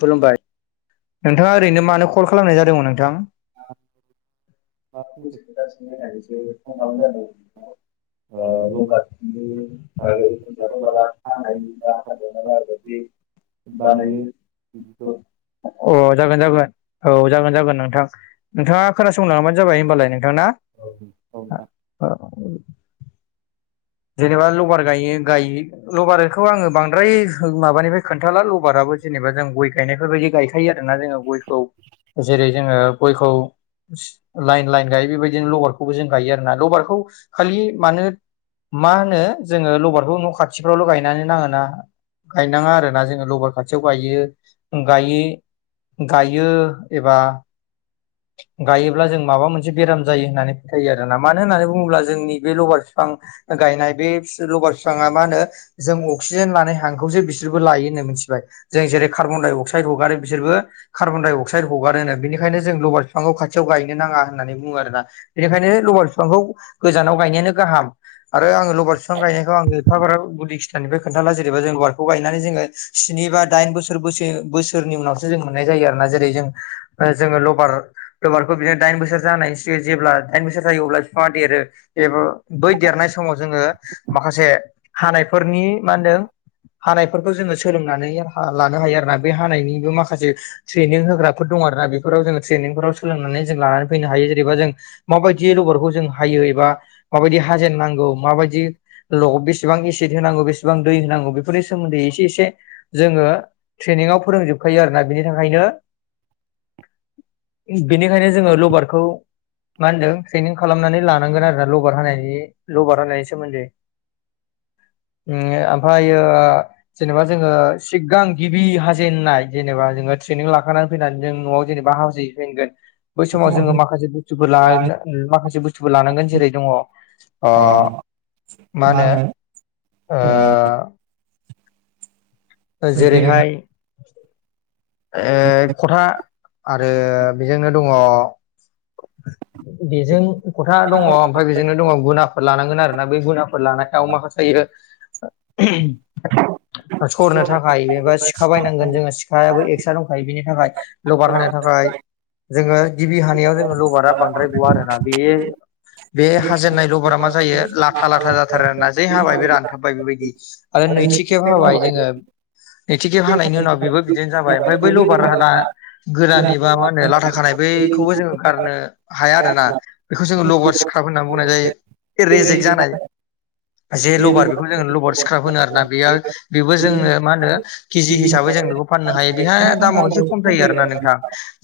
खुलुमबाय नोंथाङा ओरैनो मानो कल खालामनाय जादोंमोन नोंथां [inaudible] फंसे माबा फंसे खोथा सोंनो लबारनि होननानैसो बागै कल जेनेबा लबारा खालामनाय जादोंमोन आथाब नोंथांखौ [unintelligible] बानायो अ बिदिखौ जागोन जागोन औ जागोन जागोन नोंथां नोंथाङा खोनासंलाङोबानो जाबाय होमबालाय नों- थां ना औ नोंथां जेनेबा लबार गायो गायो लबारखौ आङो बांद्राय माबानिफ्राय खोन्थाला लबाराबो जेनेबा जों गय गायनायफोरबायदि गायखायो आरोना जोङो गयखौ जेरै जोङो गयखौ लाइन लाइन गायो बेबायदिनो लबारखौबो जों गायो आरोना। लबारखौ खालि मानो मा होनो जोङो लबारखौ न' खाथिफ्रावल' गायनानै नाङोना गायनाङा आरो ना जोङो लबार खाथियाव गायो गायै गायो एबा गायोब्ला जों माबा मोनसे बेराम जायो होननानै फोथायो आरोना। मानो होननानै बुङोब्ला जोंनि बे लबार फि फां गायनाय बे फि लबार बिफाङा मा होनो जों अक्सिजेन लानाय हांखौसो बिसोरबो लायोनो। मिनथिबाय? जों जेरै कार्बन डाइ अक्साइद खौ हगारो बिसोरबो कार्बन डाइ अक्साइड हगारो नो। बिनिखायनो जों लबार फांखौ खाथियाव गायनो नाङा होननानै बुङो आरोना। बिनिखायनो लबार बिफांखौ गोजानाव गायनायानो गाहाम। आरो आङो लबार बिफां गायनायखौ आङो एफाग्राब गुदि खिथानिफ्राय खोनथाला। जेनेबा जों लबारखौ गायनानै जोङो स्नि बा दाइन बोसोर बोसो बोसोरनि उनावसो जों मोननाय जायो आरोना जेरै जों ओ जोङो लबार लबारखौ बिदिनो दाइन बोसोर जानायनि सिग जेब्ला दाइन बोसोर जायो अब्ला बिफाङा देरो। एबो बै देर नाय समाव जोङो माखासे हानायफोरनि मा होनदों हानायफोरखौ जोङो सोलोंनानै हा लानो हायो आरो ना। बे हानायनिबो माखासे ट्रेनिं होग्राफोर दङ आरो ना। बेफोराव जों ट्रेनिंफोराव सोलोंनानै जों लानानै फैनो हायो। जेरैबा जों माबायदियै लबारखौ जों हायो एबा माबायदि हाजेननांगौ माबाय दि ल बेसबां इसिद होनांगौ बेसेबां दै होनांगौ बेफोरनि सोमोन्दै एसे एसे जोङो ट्रेनिङाव फोरोंजोबखायो आरोना। बिनि थाखायनो बिनिखायनो जोङो लबारखौ मा होनदों ट्रेनिं खालामनानै लानांगोन आरोना लबार हानायनि लबार हानायनि सोमोन्दै। [inaudible] उम आमफाय ओ जेनेबा जोङो सिगां गिबि हाजेननाय जेनेबा जोङो ट्रेनिं लाखानानै फैनानै जों न'आव जेनेबा हाजै हैफेनगोन बै समाव जोङो माखासे बुस्थुफोर जोंहा लां माखासे बुस्थुफोर लानांगोन। जेरै दङ अ ओ मा होनो ओ ओ जेरैहाय ए खथा आरो बेजोंनो दं ङ बेजों खथा दङ जेरैहाय ओमफाय बेजोंनो दङ गुनाफोर लानांगोन आरो ना। बै गुनाफोर लानायाव माखासेयो [unintelligible] सरनो थाखाय एबा सिखा बायनांगोन जोङो सिखायाबो एक्सट्रा दंखायो बिनि थाखाय लगार होनो थाखाय। [inaudible] ओ गिबि हानियाव जोङो लबारा बांद्राय गवा आरोना। बेयो बे हाजेननाय लबारा मा जायो लाथा लाथा जाथारो आरो ना जै हाबाय बे रानथाबबाय बेबायदि आरो नैथि खेब हाबाय जोङो नैथि खेब हानायनि उनाव बेबो बिदिनो जाबाय। ओमफाय बै लबार हाना गोरान एबा मा होनो लाथा खानाय बैखौबो जोङो गारनो हाया आरोना बेखौ जोङो लबार सिख्राब होननानै बुंनाय जायो। नै रेजेक घन्टा जानाय जे एबा लबार बेखौ जों थाम लबार सिख्राब होनो आरोना। बेयो बेबो जोंनो मानो केजि हिसाबै जों बेखौ फाननो हायो। बेहाय दामाव एसे खम जायो आरना नोंथां।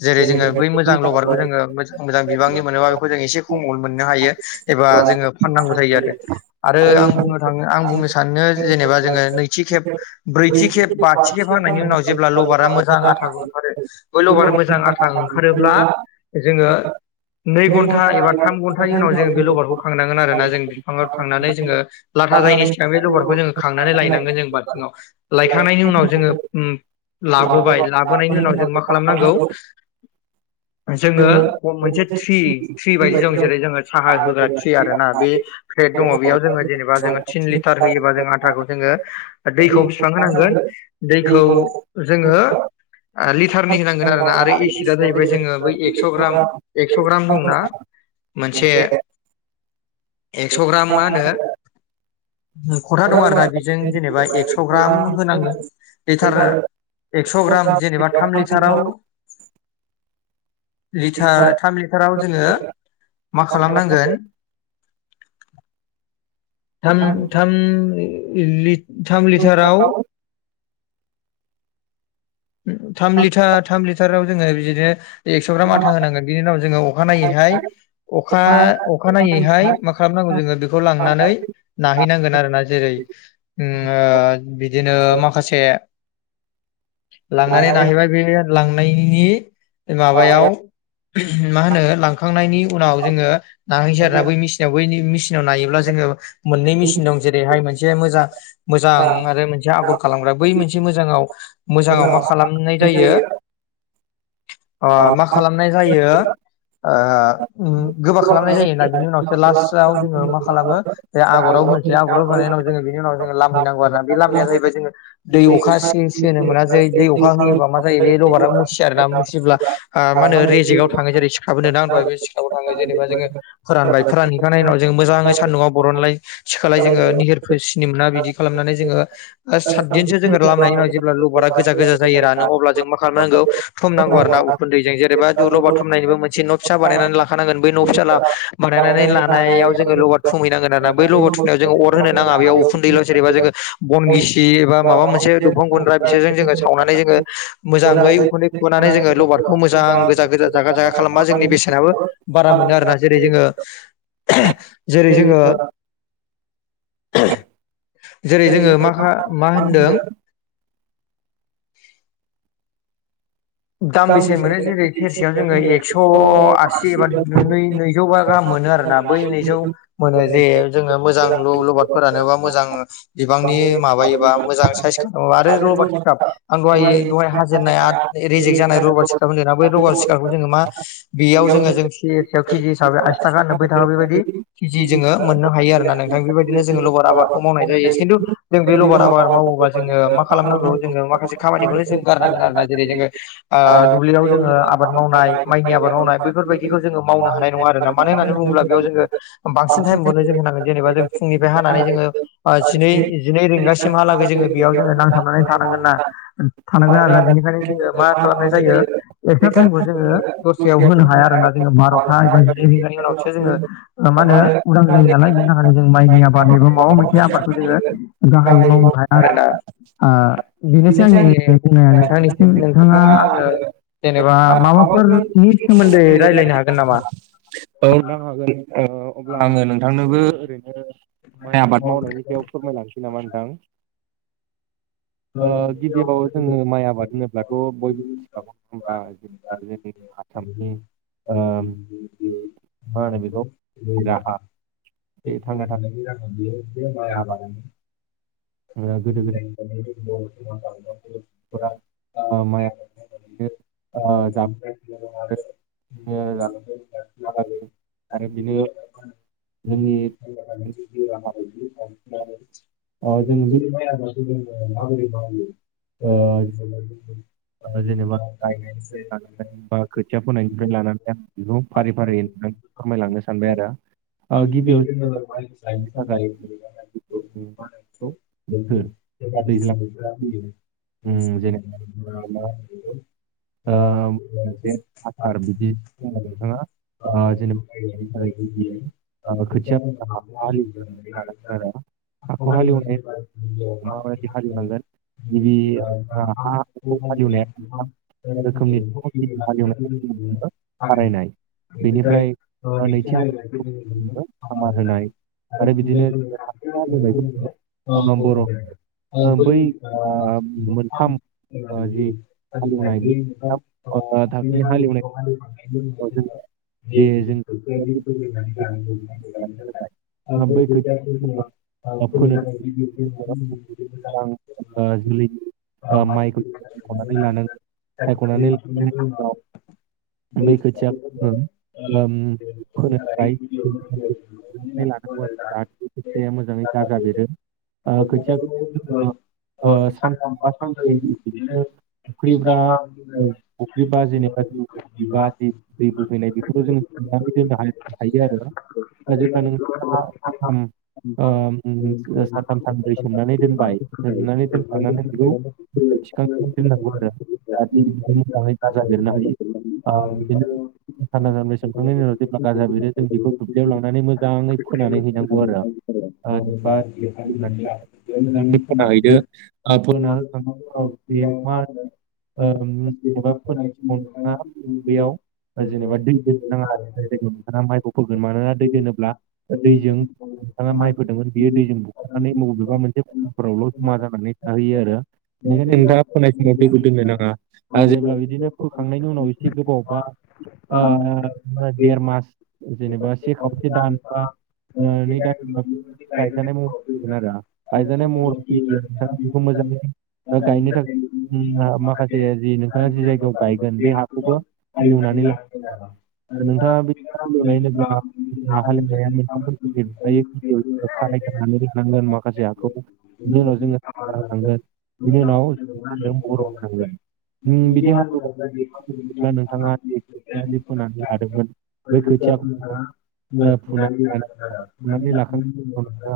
जेरै जोङो बै मोजां लबारखौ जोङो मोजां मोजां बिबांनि मोनोबा बेखौ जों एसे खमाव मोननो हायो एबा बा जोङो फाननांगौ जायो आरो। आरो आं बुंनो थाङो आं बुंनो सानो जेनेबा जोङो नैथि खेब, ब्रैथि खेब बाथि खेब हांनायनि उनाव जेब्ला लबारा मो जां आथाबो ओंखारो। बै लबार मोजां आथा ओंखारोब्ला जोङो नै घन्टा एबा थाम घन्टानि उनाव जोङो बे लबारखौ खांनांगोन आरो। ना जों बिफाङाव थांनानै जोङो लायखांनायनि लाथा जायैनि सिगां बे लबारखौ जोङो खांनानै लायनांगोन जों बालथिङाव। लायखांनायनि उनाव जोङो उम लाबोबाय। लाबोनायनि उनाव जों मा खालामनांगौ? जोङो मोनसे थ्रि थ्रि बायदि दं जेरै जोङो साहा होग्रा थ्रि आरो ना बे फ्रेड दङ बेयाव जोङो जेनेबा जोङो थिन लिटार होयोबा जों आथाखौ जोङो दैखौ बि बां होनांगोन दैखौ जोङ लिटारनै होनांगोन आरोना आरो [unintelligible] जाहैबाय जोङो बै एकसग्राम एकसग्राम दङना मोनसे एक्स' ग्राम मा होनो खथा दं आरो दा बेजों जेनेबा एक्स' सग्राम होनांगोन लिथार दं एक्स' ग्राम जेनेबा थाम लिटाराव लिटार थाम लिटाराव जोङो मा खालामनांगोन थाम थाम लि थाम लि [unintelligible] थाम लिटार थाम लिटाराव जोङो बिदिनो एक्स' ग्राम आथा होनांगोन बिनि उनाव जोङो अखानायैहाय अखा अखानायनायैहाय मा खालामनांगौ जोङो बेखौ लांनानै नाहैनांगोन आरोना जेरै ओ बिदि बिदिनो माखासे लांनानै नाहैबाय बे लांनायनि माबायाव मा होनो लांखांनायनि उनाव जोङो नाहैनोसै आरो ना बै मिसिनाव बैनि मेसिनाव नायोब्ला जोङो मोननै मेसिन दं जेरैहाय मोनसे मोजां मोजां मोनसे आगर खालामग्रा बै मोनसे मोजाङाव मोजाङाव मा खालामनाय जायो अ मा खालामनाय जायो ओ गोबा खालामनाय जायोना बिनि उनावसो लास्टआव जोङो मा खालामो जे आगराव होनसै आगराव होखांनायनि उाव जोङो बिनि उनाव जोङोलामहैनांगौ आरोना बे लामनाया जाहैबाय जोङो दै अखा सि सोनो मोना जै दै अखा होयोबा मा जायो बे रबारा मुसिया आरो ना मुसिब्ला आ मा होनो रेजेकाव थाङो जेरै सा नोंथां दहाय बे सिखाबाव थाङो जेनेबा जोङो फोरानबाय फोरानहैखांनायनि उनाव जोंङो मोजाङै सान्दुंआव बर'नलाय- खालाय जोङो निहोरफोर सिनो मोना बिदि खालामनानै जोङो ओ सातदिनसो जोङो लामनायनि उनाव जेब्ला लबारा गोजा गोजा जायो रानो अब्ला जों मा खालामनांगौ थुमनांगौ आरो ना उखुन्दैजों जेनेबा दु ल'बार थुमनायनायनिबो मोनसे न' फिसा बानायनानै लाखानांगोन बै न' फिसा बानायनानै लानायाव जोङो लबाद थुमहैनांगोन आरोना माबा बै लबर थुमनायाव जोङो अर होनो नाङा बेयाव उखुन्दैल' जेनेबा जोङो बन गिसि एबा माबा मोनसे दंफां गुन्द्रा बिसोरजों जोङो मोनसे सावनानै जोङो मोजाङै उखुन्दै खुगा- रनानै सायख'नानै जोङो मोनसे लबारखौ बाथौ मोजां दा गोजा गोजा जागा जागा खालामबा जोंनि खालामनानै बेसेनाबो गोसोआव बारा मोनो खालामनो आरोना आरो जेरै जोङो जेरै जोङो जेरै जोङो मा मा होनदों [inaudible] दाम बेसे गांबेसे मोनो जेरै बे थेरसेयाव जोङो एक्स' गांसेयाव आसि एबा नैजौबा गाहाम मोनो आरोना बै नैजौ मोनो जे जोङो मोजां लबादफोरानो बा मोजां बिबांनि माबायोबा मोजां साइस खालामोबा आरो लबारफोरा आं दहाय जोङो दाहाय एकस' हाजेननाय आ नै रेजेग जानाय रबार स्काब होनदोंना बै रबारखौ जोङो मा बेयाव जोङो आसि सेरसेयाव केजि दुब्लियाव हिसाबै आसि थाखा थाखा नोबै बेबायदि केजि जोङो मोननो हायो आरो ना नोंथां बेबायदिनो जोङो लबर आबादखौ मावनाय जायो खिन्थु जों बे लबर आबाद मावोबा जोङो मा खालामनांगौ जोङो माखासे खामानिखौनो जों गारनांगोन आरोना जेरै जोङो ओ दुब्लियाव जोङो आबाद मावनाय माइनि आबाद मावनाय बैफोरबायदिखौ जोङो मावनो हानाय नङा आरोना मानोना होननानै बुङोब्ला बेयाव जोङो बांसिन टाइमखौनो जों होनांगोन जेनेबा जों फुंनिफ्राय हानानै जोङोै बा जिनै जिनै रिंगासिमहालागै जोङो बेयाव जोङो नांथाबनानै थानांगोन ना जोङो थानांगोन आरोना बेनिखायनो जोङो मा खालामनाय जायो एकस्थ्रा टाइमखौ जोङो दस्रायाव होनो हाया आरोना जोङो बार'था एबा जिनै रिंगानि उनाव सो जोङो मा होनो उदां जायो नालाय बिनि थाखायनो जों माइनि आबाद एबा माबा मोनसे आबादखौ जोङो गाहायै आंनि मावनो हाया आरोना ओ बेनोसै आंनि दिनैनि बुंनाया नोंथांनिसिम नोंथाङा आंनो जेनेबा माबाफोर लायरायनो माबाफोरनि हागोन सोमोन्दै नामा औ रायज्लायनो हागोन नामा नोंथां हागोन औ ओ अब्ला आङो नोंथांनोबो ओरैनो माइ आबाद मावनायनि सायाव फोरमायलांसै नामा नोंथां ओ गिबियाव जोङो माइ आबाद होनोब्ला थ' बयबो मिथिखागौ नङाहोमब्ला जेनेबा जोंनि आसामनि ओ बे थांना थानाय [unintelligible] आबाद गोदो [unintelligible] जेराव गोदायफोरा ओ माइ आबादखौ आबादखौनो जाबोदों मावनानैनो आरो बेनो जोंनि ओ जों बे [unintelligible] [unintelligible] [unintelligible] ओ माबोरै मावो ओ ओ जेनेबा गायनायनिफ्राय लानानै बा खोथिया फोनायनिफ्राय लानानै आं बेखौ फारि फारियैनो फोरमायलांनो सानबाय आरो ओ गिबियाव नि थाखाय [unintelligible] [unintelligible] दैज्लां उम जेनेबा [unintelligible] बे आसार बिदि जोङो नोंथाङा ओ [unintelligible] जेनेबा हानि थाखाय गिबि ओ खोथिया हालेवग्रोनानै लानांगोन आरो [unintelligible] हाखौ [unintelligible] हालेवनाय गोबां माबायदि रोखोमनि हालेवनांगोन नौ गिबि लाबायखौ ओ हाखौ जों हालेवनाया मोनथाम नो [unintelligible] रोखोमनि दङ। गिबि बेनिफ्रायस हालेवनायखौ जोङो नैथि बुङो हालेवनायखौ खारायनाय जों बेनिफ्राय ओ नुनो नैथि मोनो सामार होनाय आरो [unintelligible] थि हालेवनायखौ बुङो ओ बै ओ ओ मोनथाम एबा ओ जि हालेवनाय बे मोनथाम ओ थाखोनि हालेवनाय जे जों [unintelligible] [unintelligible] बै खोथिया फोनो थाखाय जोङो [unintelligible] मोजां ओ जोलैनि माइखौ सायख'नानै लानांगोन सायख'नानै लानायनि उनाव बे खोथियाखौ जों ओ उम फोनो थाखायनानै लानांगौ आरो जाहाथे खोथियाया मोजाङै गाजा बेरो ओ खोथिया ओ सानथाम बा सानब्रै [unintelligible] फुख्रिब्रा फुख्रिबा जेनेबा दै बोहैनाय बेफोराव जोङो सोमनानै दोननो हायो आरो जेब्ला नोंथाङा सानथाम ओ उम सानथाम सानब्रै सोमनानै दोनबाय सोमनानै दोनखांनानै बेखौ दैयाव [unintelligible] थिखांनानै दोननांगौ आरो जाहाथे बिदिनो मोजाङै गाजा बेरनो हायो ओ बिदिनो सानथाम सानब्रै सोमखांनायनि उनाव जेब्ला गाजा बेरो जों बेखौ दुब्लियाव लांनानै मोजाङै फोनानै हैनांगौ आरो [unintelligible] [unintelligible] जेनेबा दै दोननो नाङा जे जायगायाव नोंथाङा माइखौ फोगोन मानोना दै दोनोब्ला दैजों नोंथाङा माइ फोदोंमोन बियो दैजों बुखारनानै मबेबा मोनसे खनाफोरावल' जमा जानानै थाहैयो आरो बेनिखायनो नोंथाङा फोनाय समाव दैखौ दोननो नाङा आरो जेब्ला बिदिनो फोखांनायनि उनाव एसे गोबाव बा ओ देर मास जेनेबा से खावसे दान बा ओ नै दाननि उनाव बेयो मोनसे गायजानाय महराव फैसिगोन आरो गायजानाय महर फैयोब्ला नोंथाङा बेखौ मोजाङै ओ गायनो थाखाय माखासे जि नोंथाङा जि जायगायाव गायगोन बे हाखौबो फोमोन [unintelligible] खाराय गोरनानै लानांगोन माखासे हाखौ बिनि उनाव जोङो सामार होनांगोन बिनि उनाव होनदों बर' होनांगोन बिदि हालेवब्ला नोंथाङा खोथिया जे फोनानै लादोंमोन बै खोथिया खौ नोंथाङा गिबियाव फुनानै लानानै लाग्रोनांगोन आरो फुनानै बुथुमनानै लाखांनायनि उनाव नोंथाङा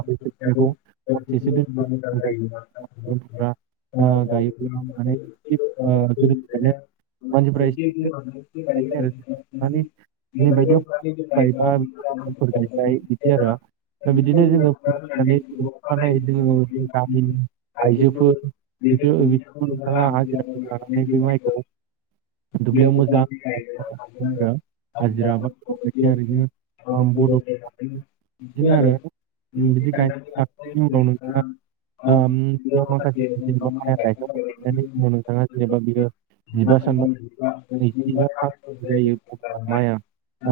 बे खोथियाखौ हरसेसो दोनोब्ला मोजां जायो हाग्रा फुग्रा ओ गायोब्ला माने एसे, ओ गोदोनिफ्रायनो मानसिफ्रा एसे थायो आरो खोथियाखौ माने [unintelligible] [unintelligible] [unintelligible] दिनै बायदियाव फुबाय बा [unintelligible] फोर गायबाय बिदि आरो दा बिनि बिदिनो जोङो फुनानै अखानायै अखानायै जोङो गामिनि जोङो आइजोफोर बिदि बिसोरखौ नोंथाङा लायजौफोर हाजिराफोर लानानै बे माइखौ [unintelligible] दुब्लियाव मोजां गायखांनांगोन आरो [unintelligible] बामबु द बिदिनो आरो उम बिदि गायनानै ला गायखांनायनि बेयाव माखासे जेनेबा उनावहाय माइ गायखांबाय जोबनानै उनाव नोंथाङा जेनेबा बियो जिबा सान आबादथिलियावहाय नैजि बा थामजि माखासे जायो अब्ला माइआ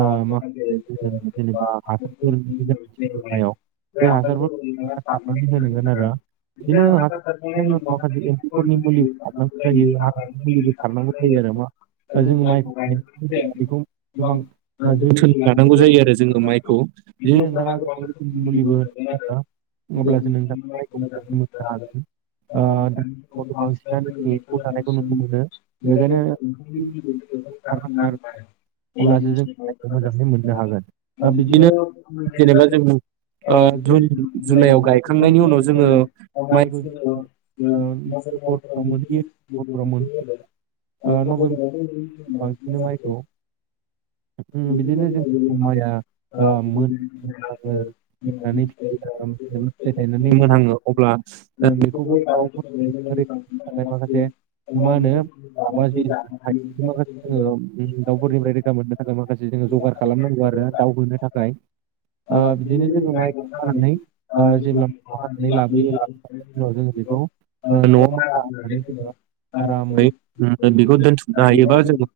ओ माखासे जोङो जेनेबा [unintelligible] हासारफोरनि गोनांथि जायो माइआव [unintelligible] बै हासारफोरखौ [unintelligible] सारनानै होनांगोन [unintelligible] आरो बिदिनो जों हासार सारनायनि उनाव माइखौ माखासे एम्फौफोरनि मुलिबो गायोब्लाल' सारनांगौ जायो जाया हाग्रानि मुलिबो सारनांगौ जायो बेखौ आरो मा जोङो गाव माइखौ गायनानै जाया, मोजाङै बेखौ गोबां जोथोन ओ जोथोन लानांगौ जायो आरो जोङो माइखौ बिदिनो नोंथाङा गोबां रोखोमनि मुलिबो मोनो होनांगोन आरो [unintelligible] अब्लासो नोंथाङा माइखौ मोजाङै मोननो हागोन ओ दानि समावथ' जुगावथ' बांसिनानो जों एम्फौ जानायखौ नुनो मोनो बेखायनो खारनांगोन आरो बांसिनानो [unintelligible] अब्लासो जों फिथाइखौ मोजाङै मोननो हागोन ओ बिदिनो जेनेबा जों [unintelligible] ओ जुन जुलाइयाव गायखांनायनि उनाव जोङो माइखौ हरफोराव मोनहैयो हरफोराव मोनहैयो [unintelligible] ओ नभेम्बर बांसिनो माइखौ [unintelligible] [unintelligible] बिदिनो जों माइया ओ [unintelligible] ज फिथायनानै मोनहाङो अब्ला बेखौबो दाउफोरखौ रैखाथि थाखाय माखासे [unintelligible] मा होनो दाबाायो माखासेङो दाउफोरनिफ्राय रैखा मोननो थाखाय माखासे जों जगार खालामनांगौ आरो दावउ होनो थाखाय बिदिनो जोङो माइखौ जानानै जेब्ला मानानै लाबोयो ला उाव जोो बेखौ न'आव माथा होनानै जोङो आरामै बेखौ दोनथुमनो हायो। बा जो